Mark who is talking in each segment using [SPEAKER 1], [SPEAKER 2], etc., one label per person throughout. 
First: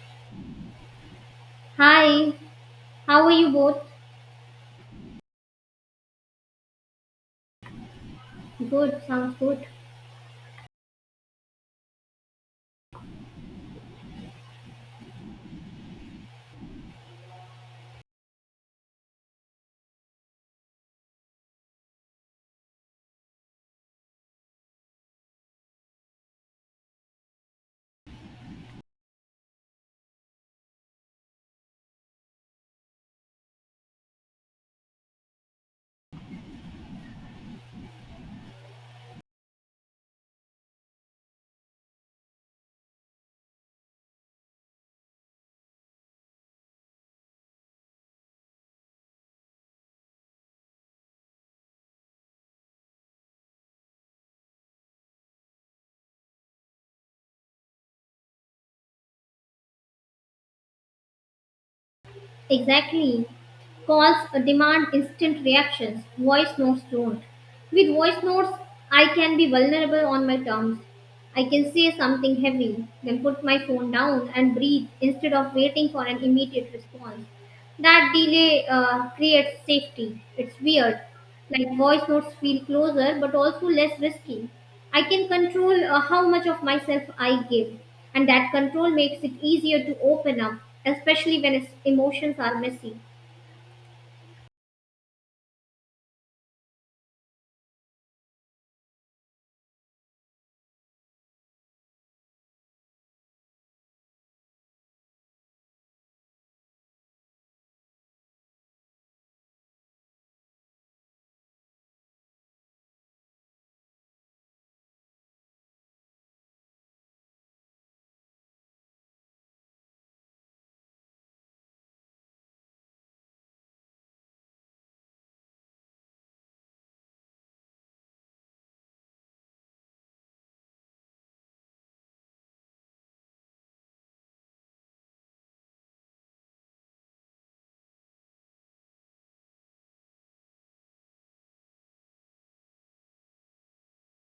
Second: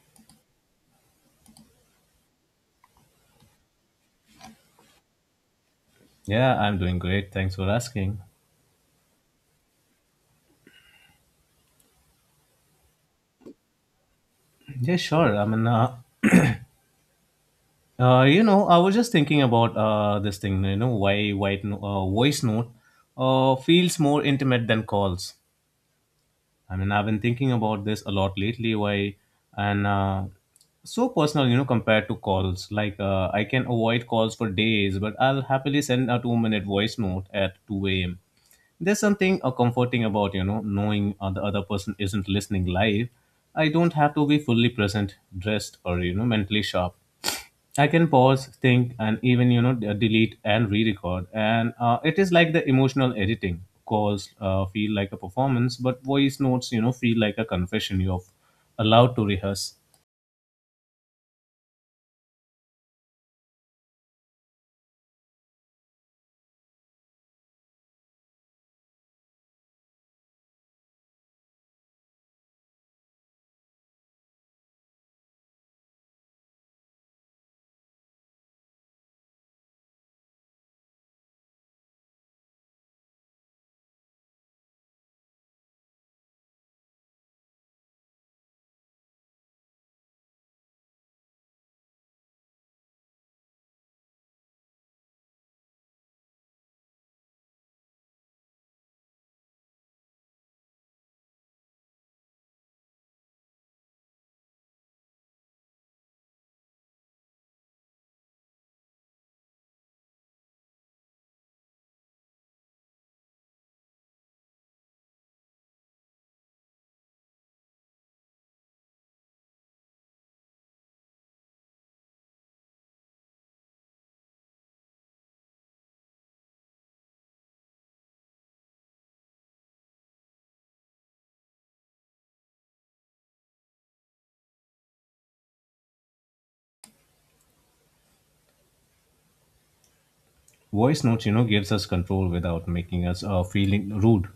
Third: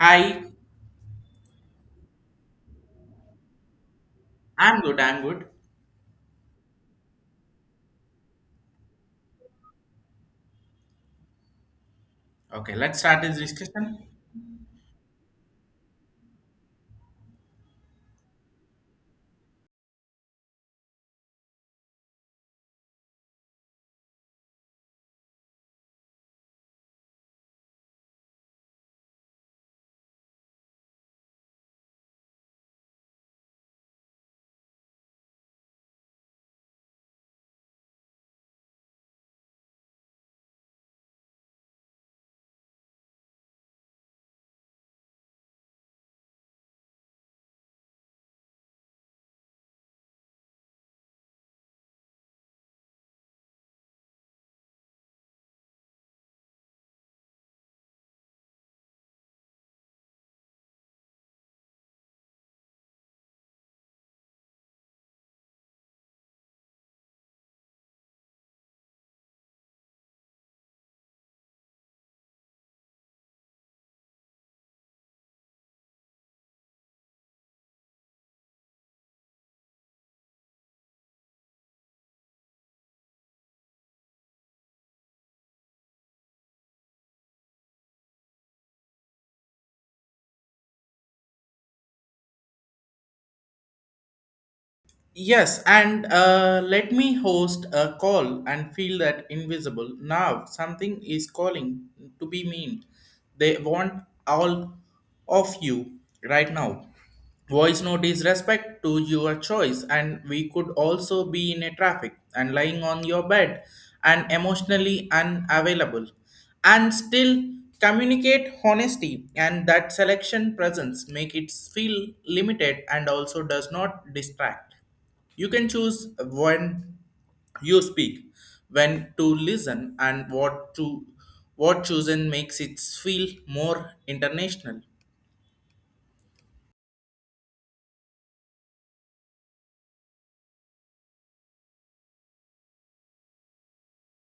[SPEAKER 1] Hi,
[SPEAKER 2] Hi, how are you both?
[SPEAKER 1] I'm good. I'm good.
[SPEAKER 3] Yeah, I'm doing great. Thanks for asking.
[SPEAKER 2] Good, sounds good.
[SPEAKER 1] Okay, let's start this discussion.
[SPEAKER 3] Yeah, sure. I mean, I was just thinking about this thing. Why white no- voice note feels more intimate than calls. I mean, I've been thinking about this a lot lately. Why and so personal, compared to calls. Like, I can avoid calls for days, but I'll happily send a 2-minute voice note at 2 a.m. There's something comforting about knowing the other person isn't listening live. I don't have to be fully present, dressed, or mentally sharp. I can pause, think, and even delete and re-record. And it is like the emotional editing. Calls feel like a performance, but voice notes feel like a confession you're allowed to rehearse.
[SPEAKER 2] Exactly. Calls demand instant reactions, voice notes don't. With voice notes, I can be vulnerable on my terms. I can say something heavy, then put my phone down and breathe instead of waiting for an immediate response. That delay creates safety. It's weird. Like voice notes feel closer but also less risky. I can control how much of myself I give, and that control makes it easier to open up, especially when it's- emotions are messy.
[SPEAKER 1] Yes, and let me host a call and feel that invisible. Now something is calling to be mean. They want all of you right now. Voice note is respect to your choice, and we could also be in a traffic and lying on your bed and emotionally unavailable and still communicate honesty and that selection presence make it feel limited and also does not distract you can choose when you speak, when to listen, and what to what chosen makes it feel more international.
[SPEAKER 3] Voice notes gives us control without making us feeling rude.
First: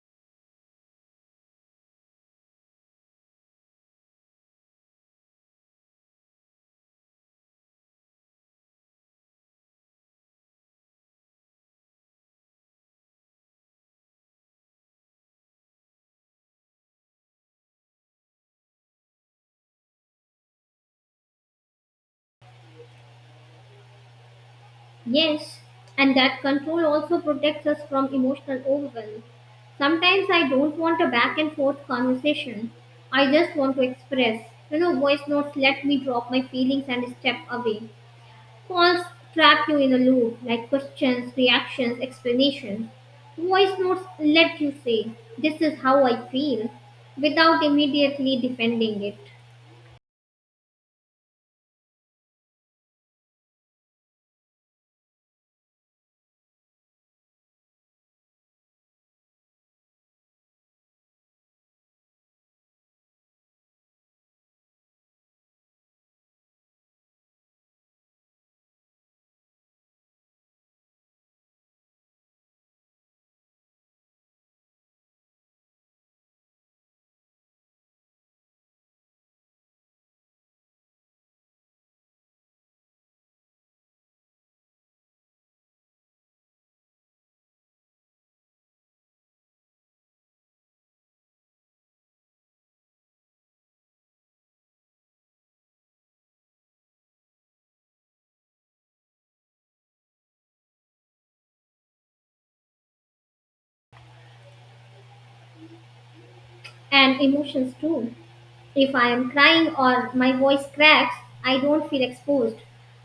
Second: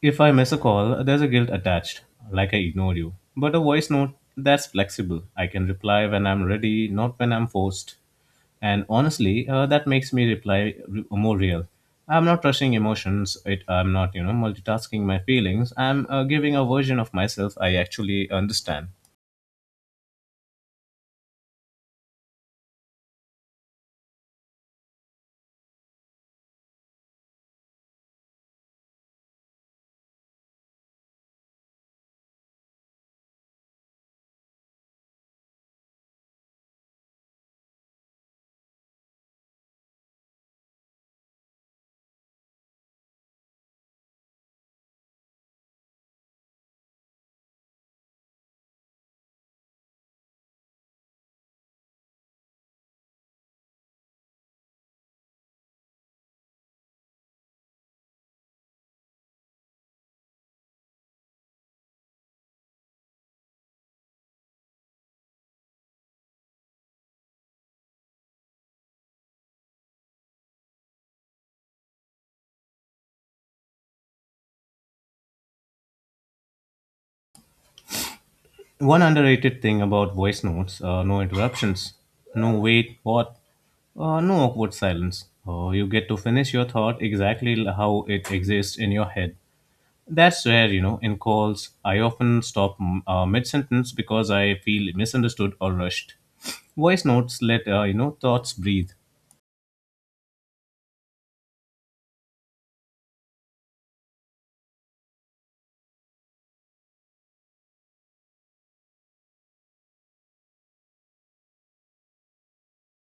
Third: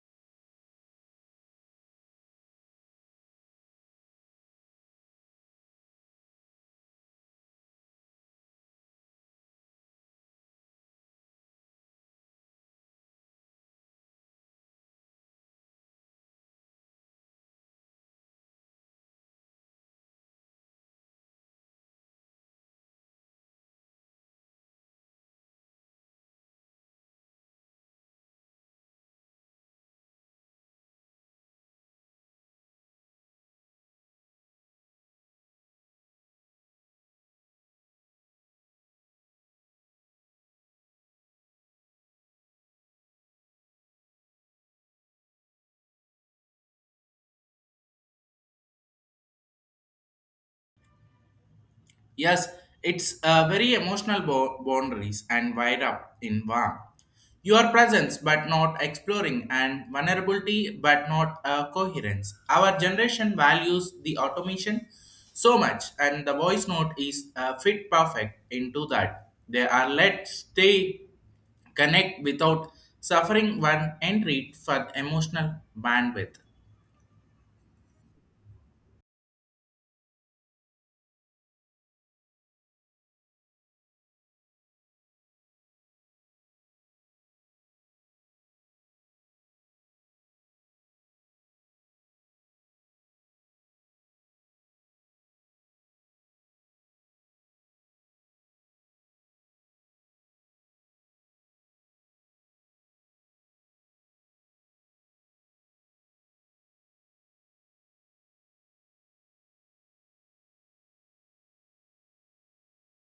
[SPEAKER 3] If I miss a call, there's a guilt attached, like I ignored you. But a voice note, that's flexible. I can reply when I'm ready, not when I'm forced. And honestly, that makes me reply more real. I'm not rushing emotions. I'm not, multitasking my feelings. I'm giving a version of myself I actually understand.
[SPEAKER 2] Yes, and that control also protects us from emotional overwhelm. Sometimes I don't want a back and forth conversation. I just want to express. You know, voice notes let me drop my feelings and step away. Calls trap you in a loop, like questions, reactions, explanations. Voice notes let you say, this is how I feel, without immediately defending it.
[SPEAKER 1] Yes, it's a very emotional boundaries and wide up in warm. Your presence but not exploring and vulnerability but not coherence. Our generation values the automation so much and the voice note is fit perfect into that. They are let stay connect without suffering one entry for emotional bandwidth.
[SPEAKER 3] One underrated thing about voice notes: no interruptions, no wait, what, no awkward silence. You get to finish your thought exactly how it exists in your head. That's where you know. In calls, I often stop mid-sentence because I feel misunderstood or rushed. Voice notes let thoughts breathe.
[SPEAKER 2] And emotions too. If I am crying or my voice cracks, I don't feel exposed.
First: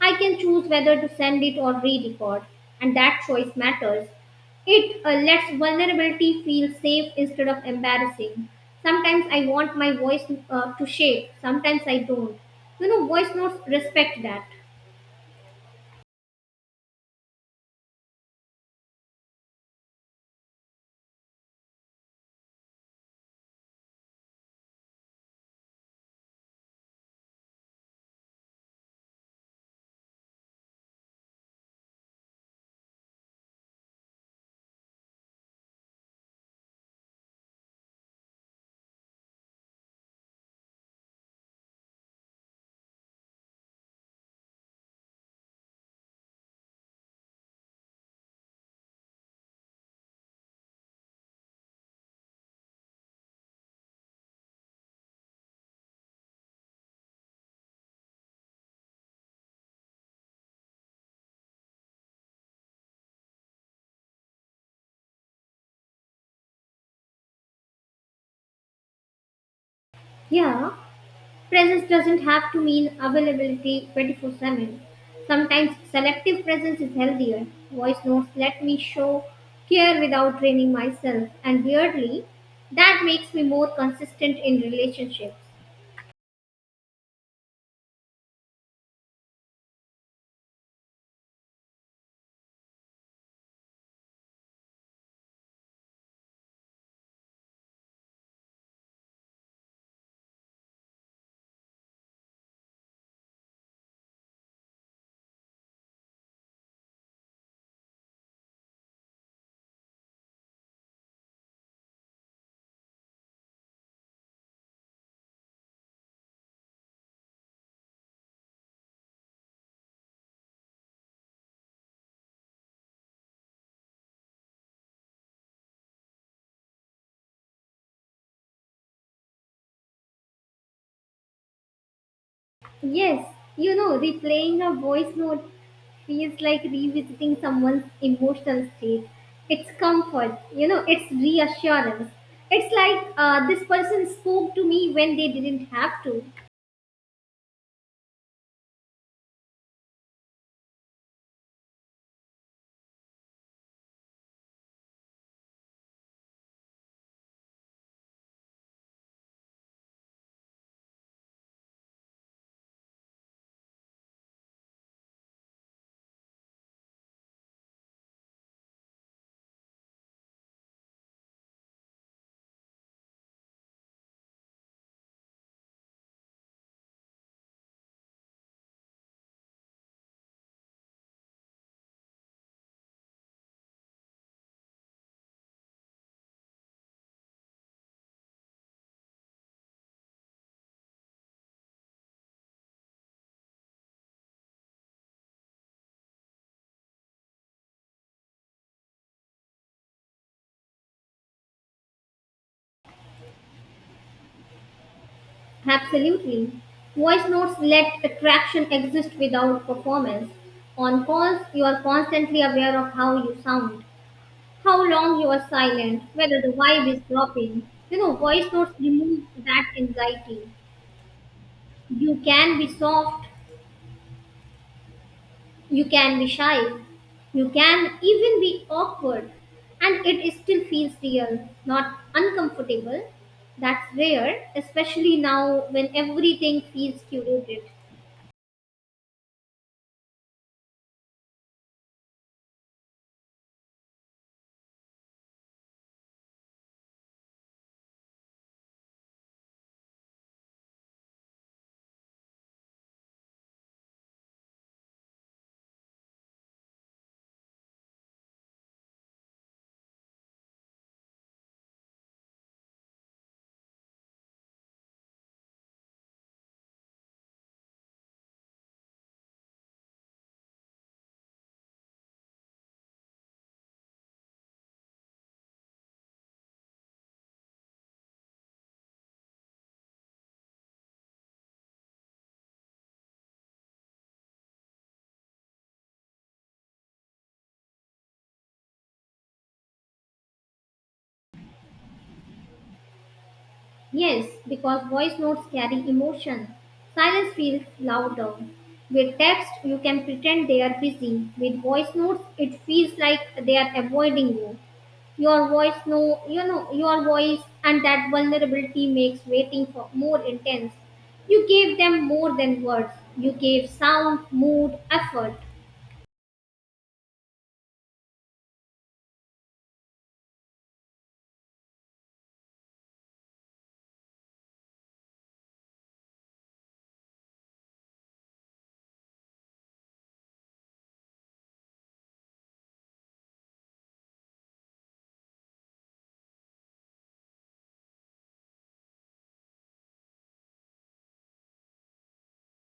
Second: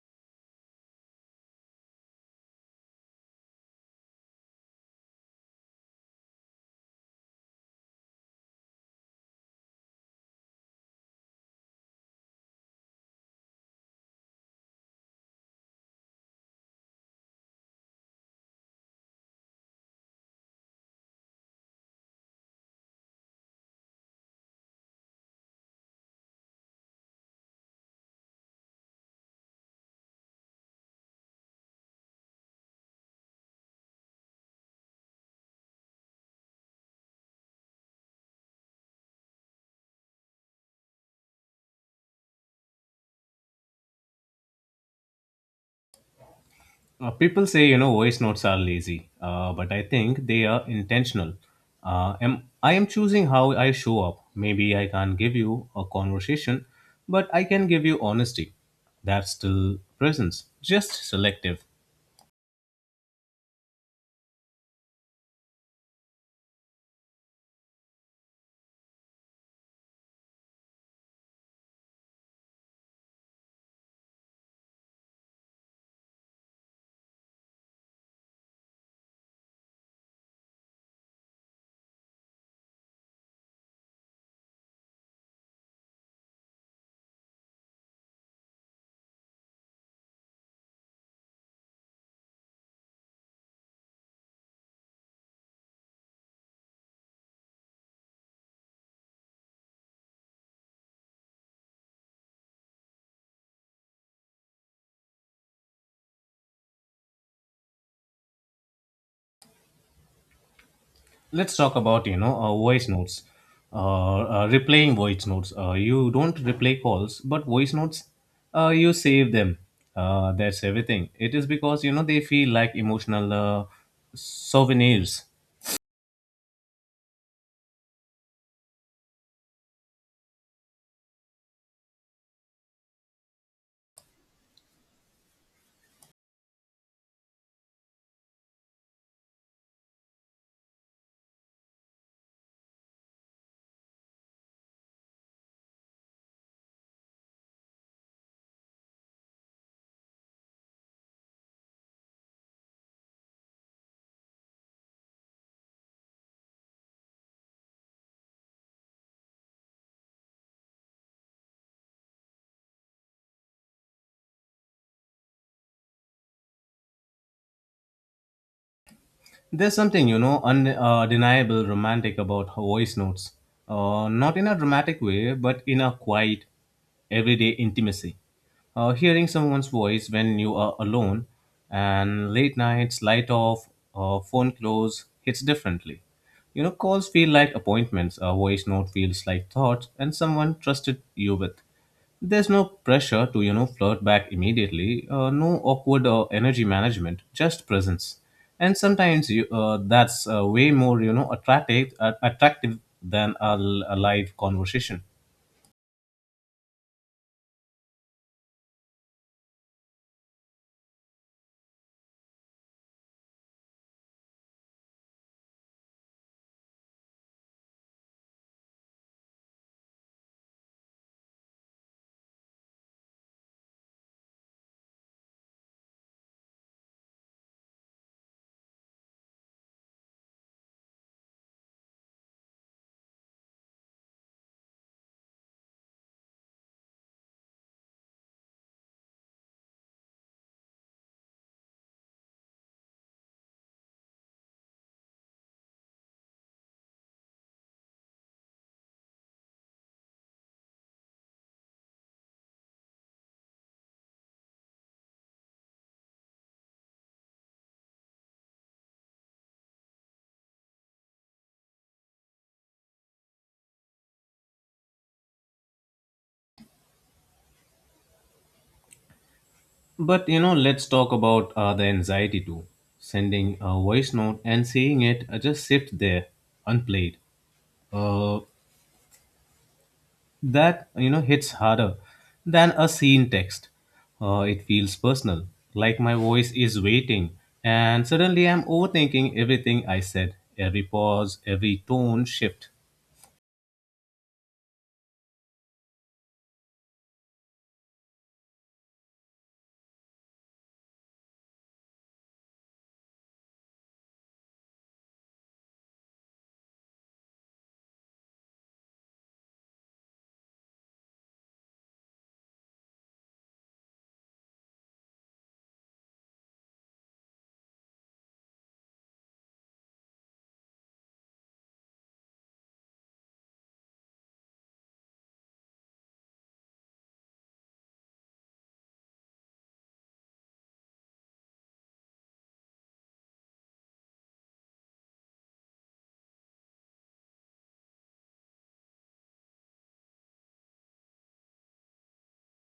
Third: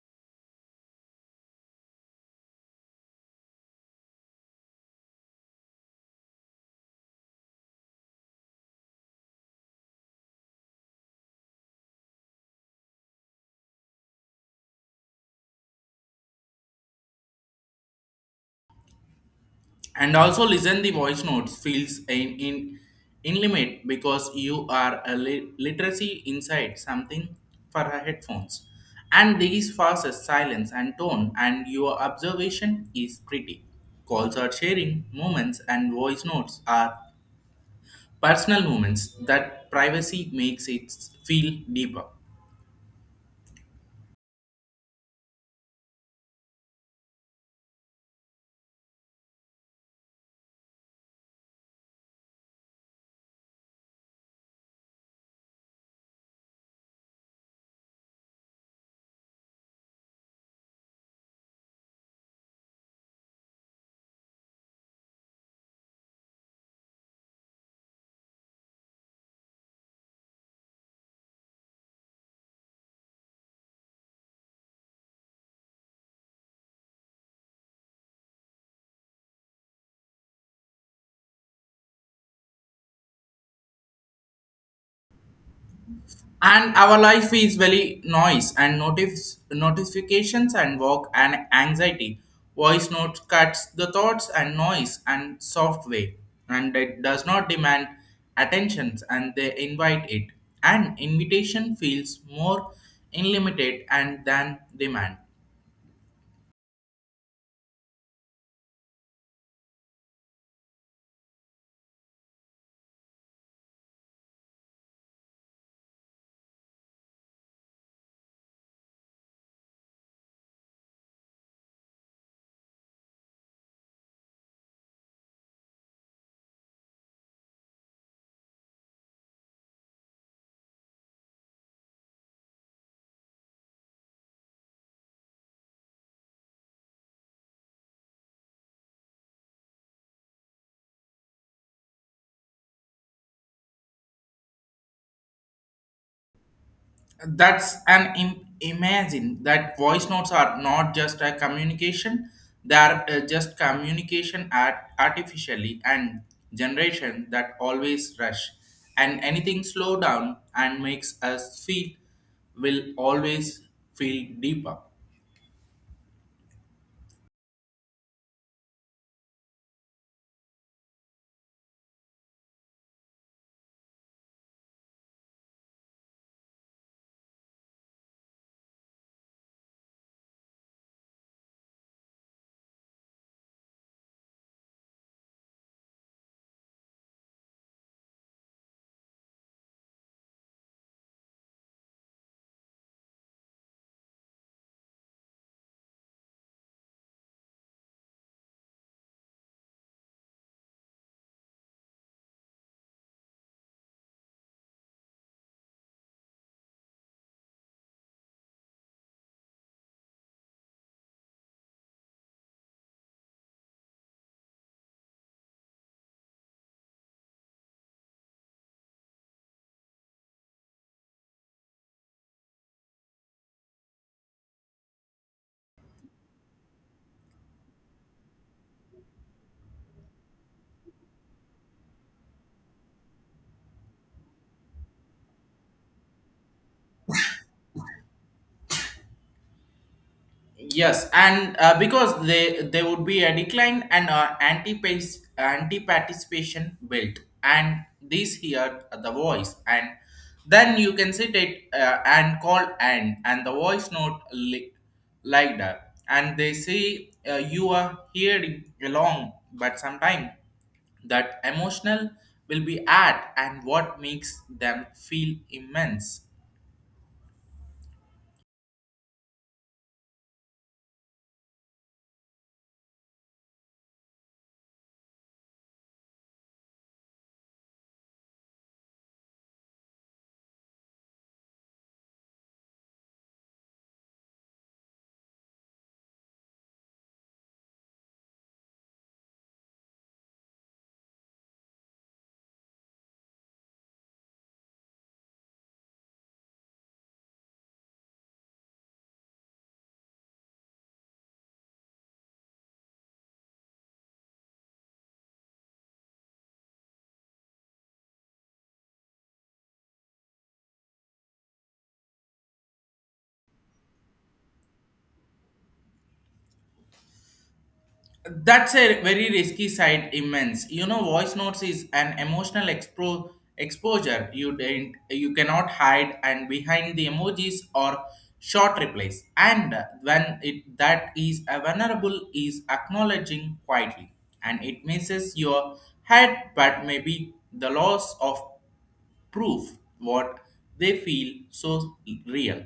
[SPEAKER 2] I can choose whether to send it or re record, and that choice matters. It lets vulnerability feel safe instead of embarrassing. Sometimes I want my voice to shake, sometimes I don't. You know, voice notes respect that.
[SPEAKER 1] And also listen the voice notes feels in limit because you are a literacy inside something for her headphones and these fastest silence and tone and your observation is pretty calls are sharing moments and voice notes are personal moments that privacy makes it feel deeper.
[SPEAKER 3] People say voice notes are lazy, but I think they are intentional. Am I am choosing how I show up. Maybe I can't give you a conversation, but I can give you honesty. That's still presence, just selective.
[SPEAKER 2] Yeah. Presence doesn't have to mean availability 24/7. Sometimes selective presence is healthier. Voice notes let me show care without draining myself, and weirdly, that makes me more consistent in relationships.
[SPEAKER 1] And our life is very noise and notice notifications and work and anxiety voice note cuts the thoughts and noise and software and it does not demand attentions and they invite it and invitation feels more unlimited and than demand.
[SPEAKER 3] Let's talk about voice notes uh, replaying voice notes. You don't replay calls, but voice notes, you save them. That's everything it is, because they feel like emotional souvenirs.
[SPEAKER 2] Yes, you know, replaying a voice note feels like revisiting someone's emotional state. It's comfort, you know, it's reassurance. It's like this person spoke to me when they didn't have to.
[SPEAKER 1] That's an imagine that voice notes are not just a communication they are just communication at artificially and generation that always rush and anything slow down and makes us feel will always feel deeper.
[SPEAKER 3] There's something, undeniable romantic about her voice notes. Not in a dramatic way, but in a quiet, everyday intimacy. Hearing someone's voice when you are alone and late nights, light off, phone close hits differently. Calls feel like appointments, a voice note feels like thoughts, and someone trusted you with. There's no pressure to, flirt back immediately, no awkward energy management, just presence. And sometimes that's way more, attractive than a live conversation.
[SPEAKER 2] Absolutely. Voice notes let attraction exist without performance. On calls, you are constantly aware of how you sound, how long you are silent, whether the vibe is dropping. You know, voice notes remove that anxiety. You can be soft, you can be shy, you can even be awkward, and it still feels real, not uncomfortable. That's rare, especially now when everything feels curated.
[SPEAKER 1] Yes, and because they there would be a decline and anti participation built, and these here are the voice, and then you can sit it and call and the voice note like that, and they say you are hearing along, but sometimes that emotional will be at and what makes them feel immense.
[SPEAKER 3] But, let's talk about the anxiety too. Sending a voice note and seeing it just sit there, unplayed. Uh, that hits harder than a scene text. It feels personal, like my voice is waiting, and suddenly I'm overthinking everything I said, every pause, every tone shift.
[SPEAKER 2] Yes, because voice notes carry emotion. Silence feels louder. With text, you can pretend they are busy. With voice notes, it feels like they are avoiding you. Your voice know you know your voice and that vulnerability makes waiting for more intense. You gave them more than words. You gave sound, mood, effort.
[SPEAKER 1] That's a very risky side, immense. You know, voice notes is an emotional exposure you didn't, you cannot hide, and behind the emojis or short replies. And when it that is a vulnerable is acknowledging quietly, and it misses your head, but maybe the loss of proof what they feel so real.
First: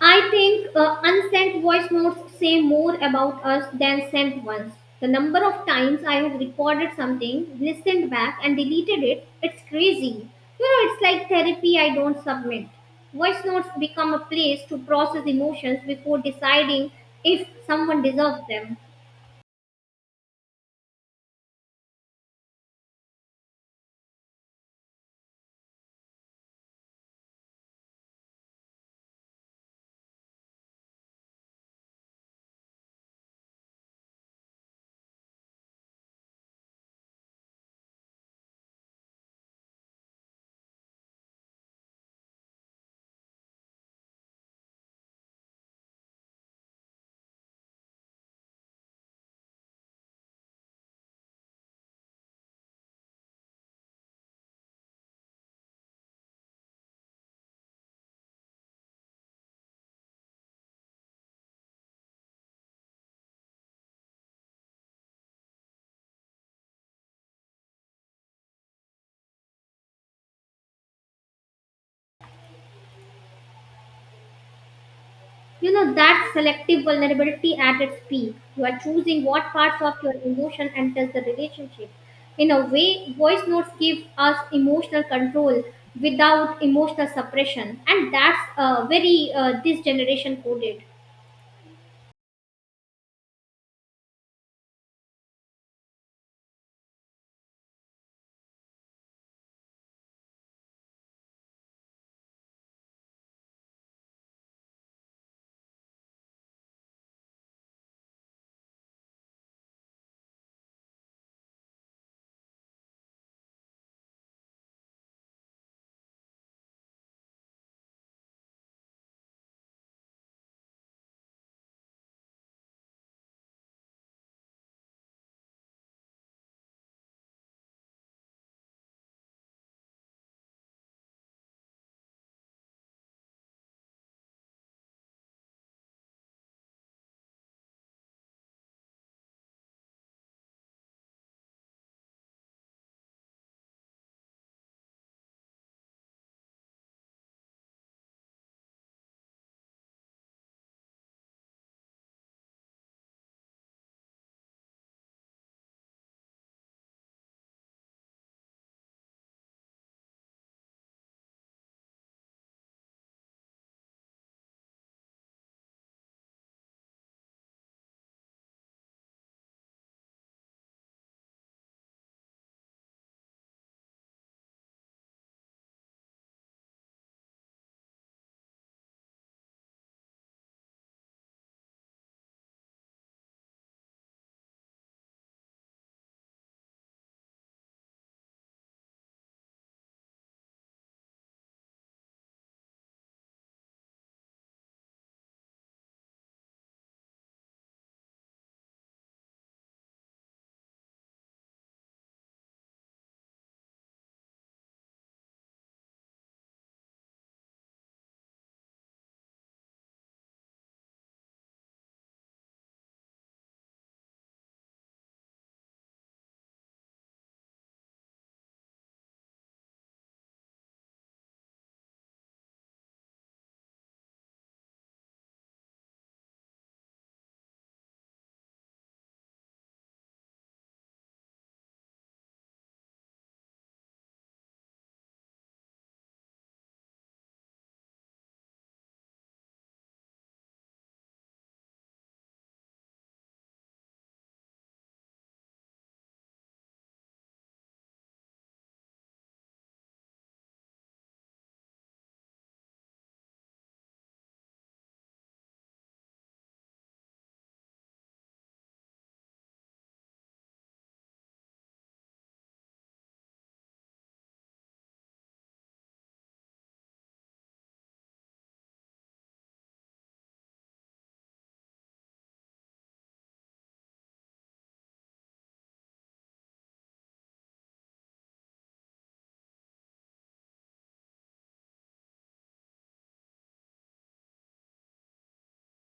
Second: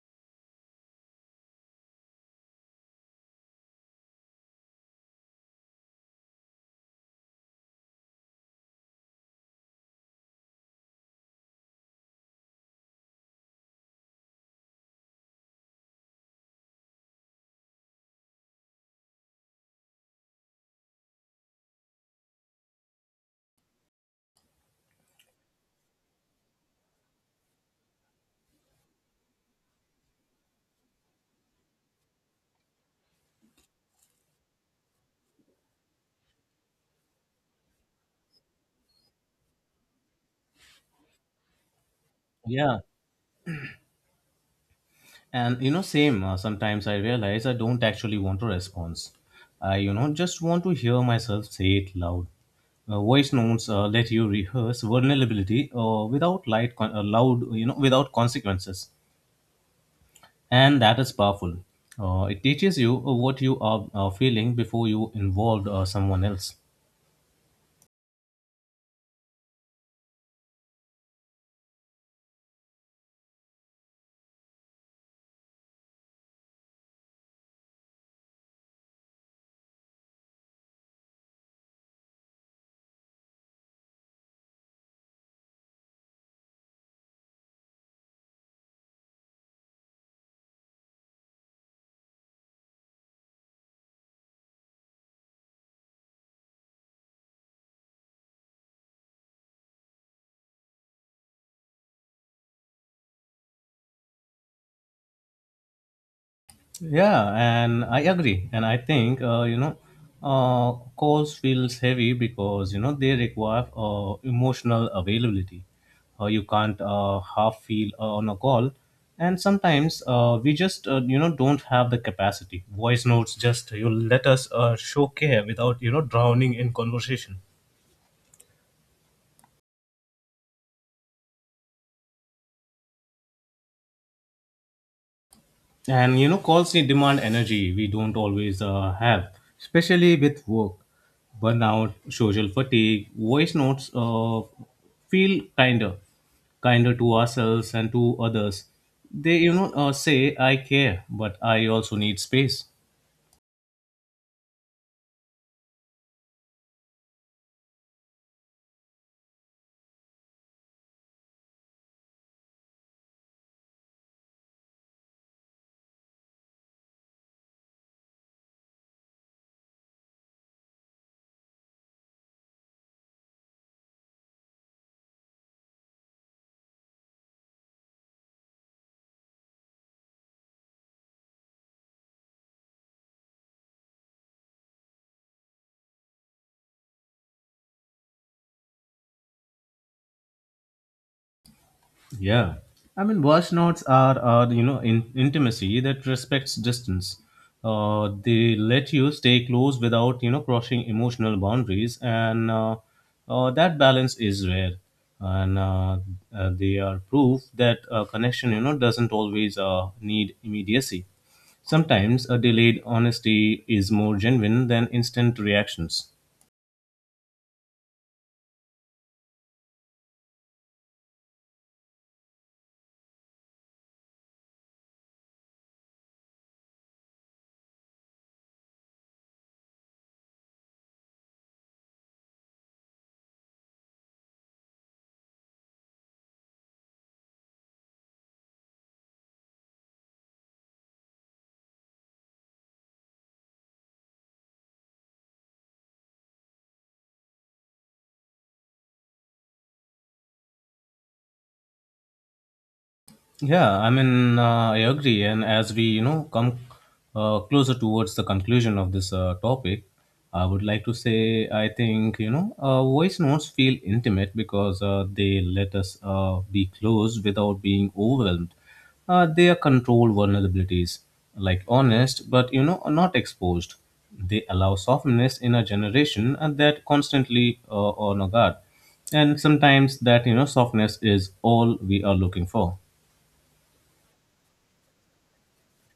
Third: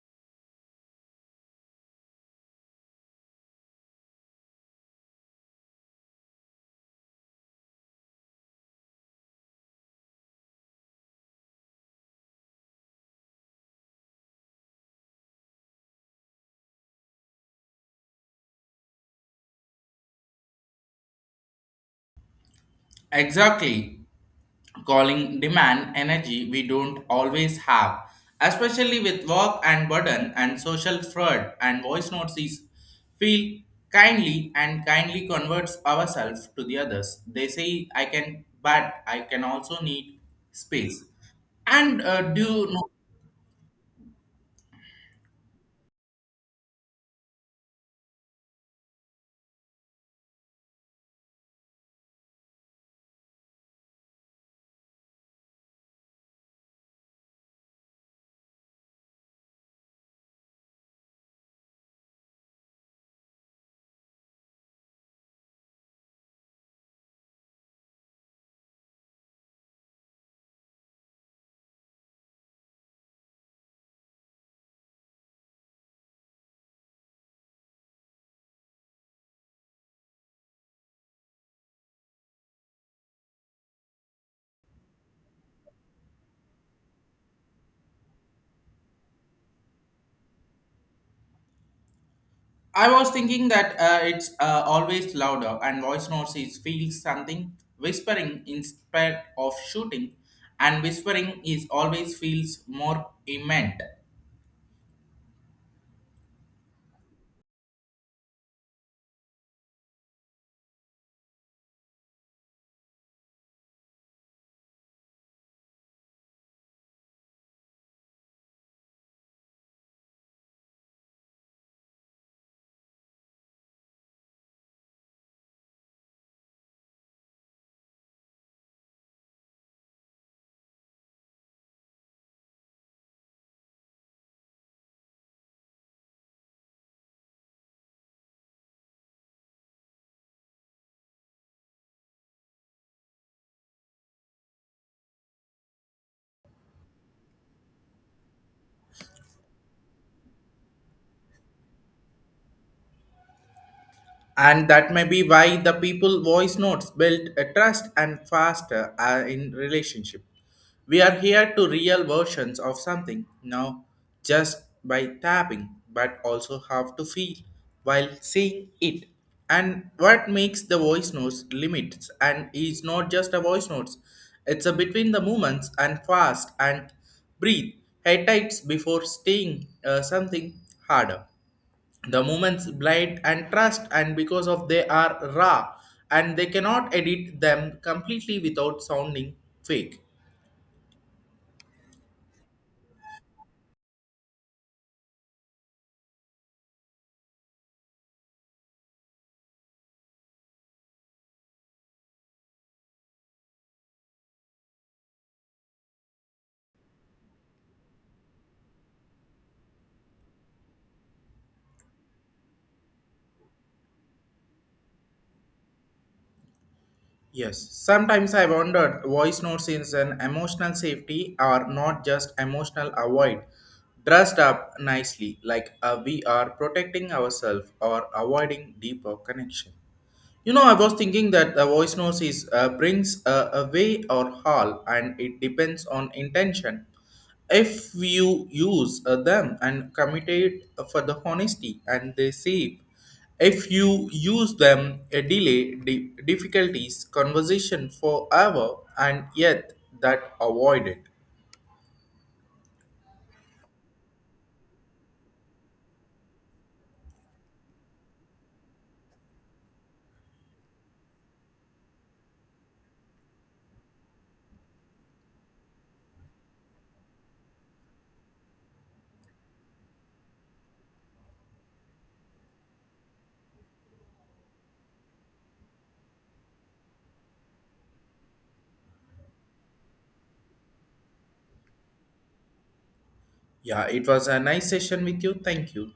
[SPEAKER 2] I think unsent voice notes say more about us than sent ones. The number of times I have recorded something, listened back, and deleted it, it's crazy. You know, it's like therapy I don't submit. Voice notes become a place to process emotions before deciding if someone deserves them.
[SPEAKER 1] Exactly. Calling demand energy we don't always have, especially with work and burden and social fraud and voice notes is feel kindly and kindly converts ourselves to the others. They say I can but I can also need space. And do you
[SPEAKER 3] Yeah,
[SPEAKER 1] know?
[SPEAKER 3] and same. Sometimes I realize I don't actually want a response. I just want to hear myself say it loud. Voice notes let you rehearse vulnerability without light loud without consequences. And that is powerful. It teaches you what you are feeling before you involve someone else.
[SPEAKER 2] You know, that's selective vulnerability at its peak. You are choosing what parts of your emotion enters the relationship. In a way, voice notes give us emotional control without emotional suppression, and that's very this generation coded.
[SPEAKER 1] I was thinking that it's always louder, and voice notes is feels something whispering instead of shooting, and whispering is always feels more immense.
[SPEAKER 3] Yeah, and I agree. And I think, calls feels heavy because, they require emotional availability. You can't half feel on a call. And sometimes we just, don't have the capacity. Voice notes you let us show care without, drowning in conversation. And calls need demand energy we don't always have, especially with work, burnout, social fatigue. Voice notes feel kinder, kinder to ourselves and to others. They, say I care, but I also need space.
[SPEAKER 1] And that may be why the people voice notes built a trust and faster in relationship we are here to real versions of something now just by tapping but also have to feel while seeing it and what makes the voice notes limits and is not just a voice notes it's a between the movements and fast and breathe head tights before staying something harder the moments, blind and trust and because of they are raw and they cannot edit them completely without sounding fake.
[SPEAKER 3] Yeah. I mean, voice notes are intimacy that respects distance. They let you stay close without, crossing emotional boundaries, and that balance is rare. And they are proof that a connection, doesn't always need immediacy. Sometimes a delayed honesty is more genuine than instant reactions.
[SPEAKER 1] Yes, sometimes I wondered voice notes is an emotional safety or not just emotional avoid. Dressed up nicely, like we are protecting ourselves or avoiding deeper connection. You know, I was thinking that the voice notes is brings a way or hall, and it depends on intention. If you use them and committed for the honesty, and they save. If you use them, a delay difficulties conversation forever, and yet that avoided.
[SPEAKER 3] Yeah, I mean, I agree. And as we, come closer towards the conclusion of this topic, I would like to say I think, voice notes feel intimate because they let us be close without being overwhelmed. They are controlled vulnerabilities, like honest, but, not exposed. They allow softness in a generation and that constantly on a guard. And sometimes that, softness is all we are looking for.
[SPEAKER 1] Yeah, it was a nice session with you. Thank you.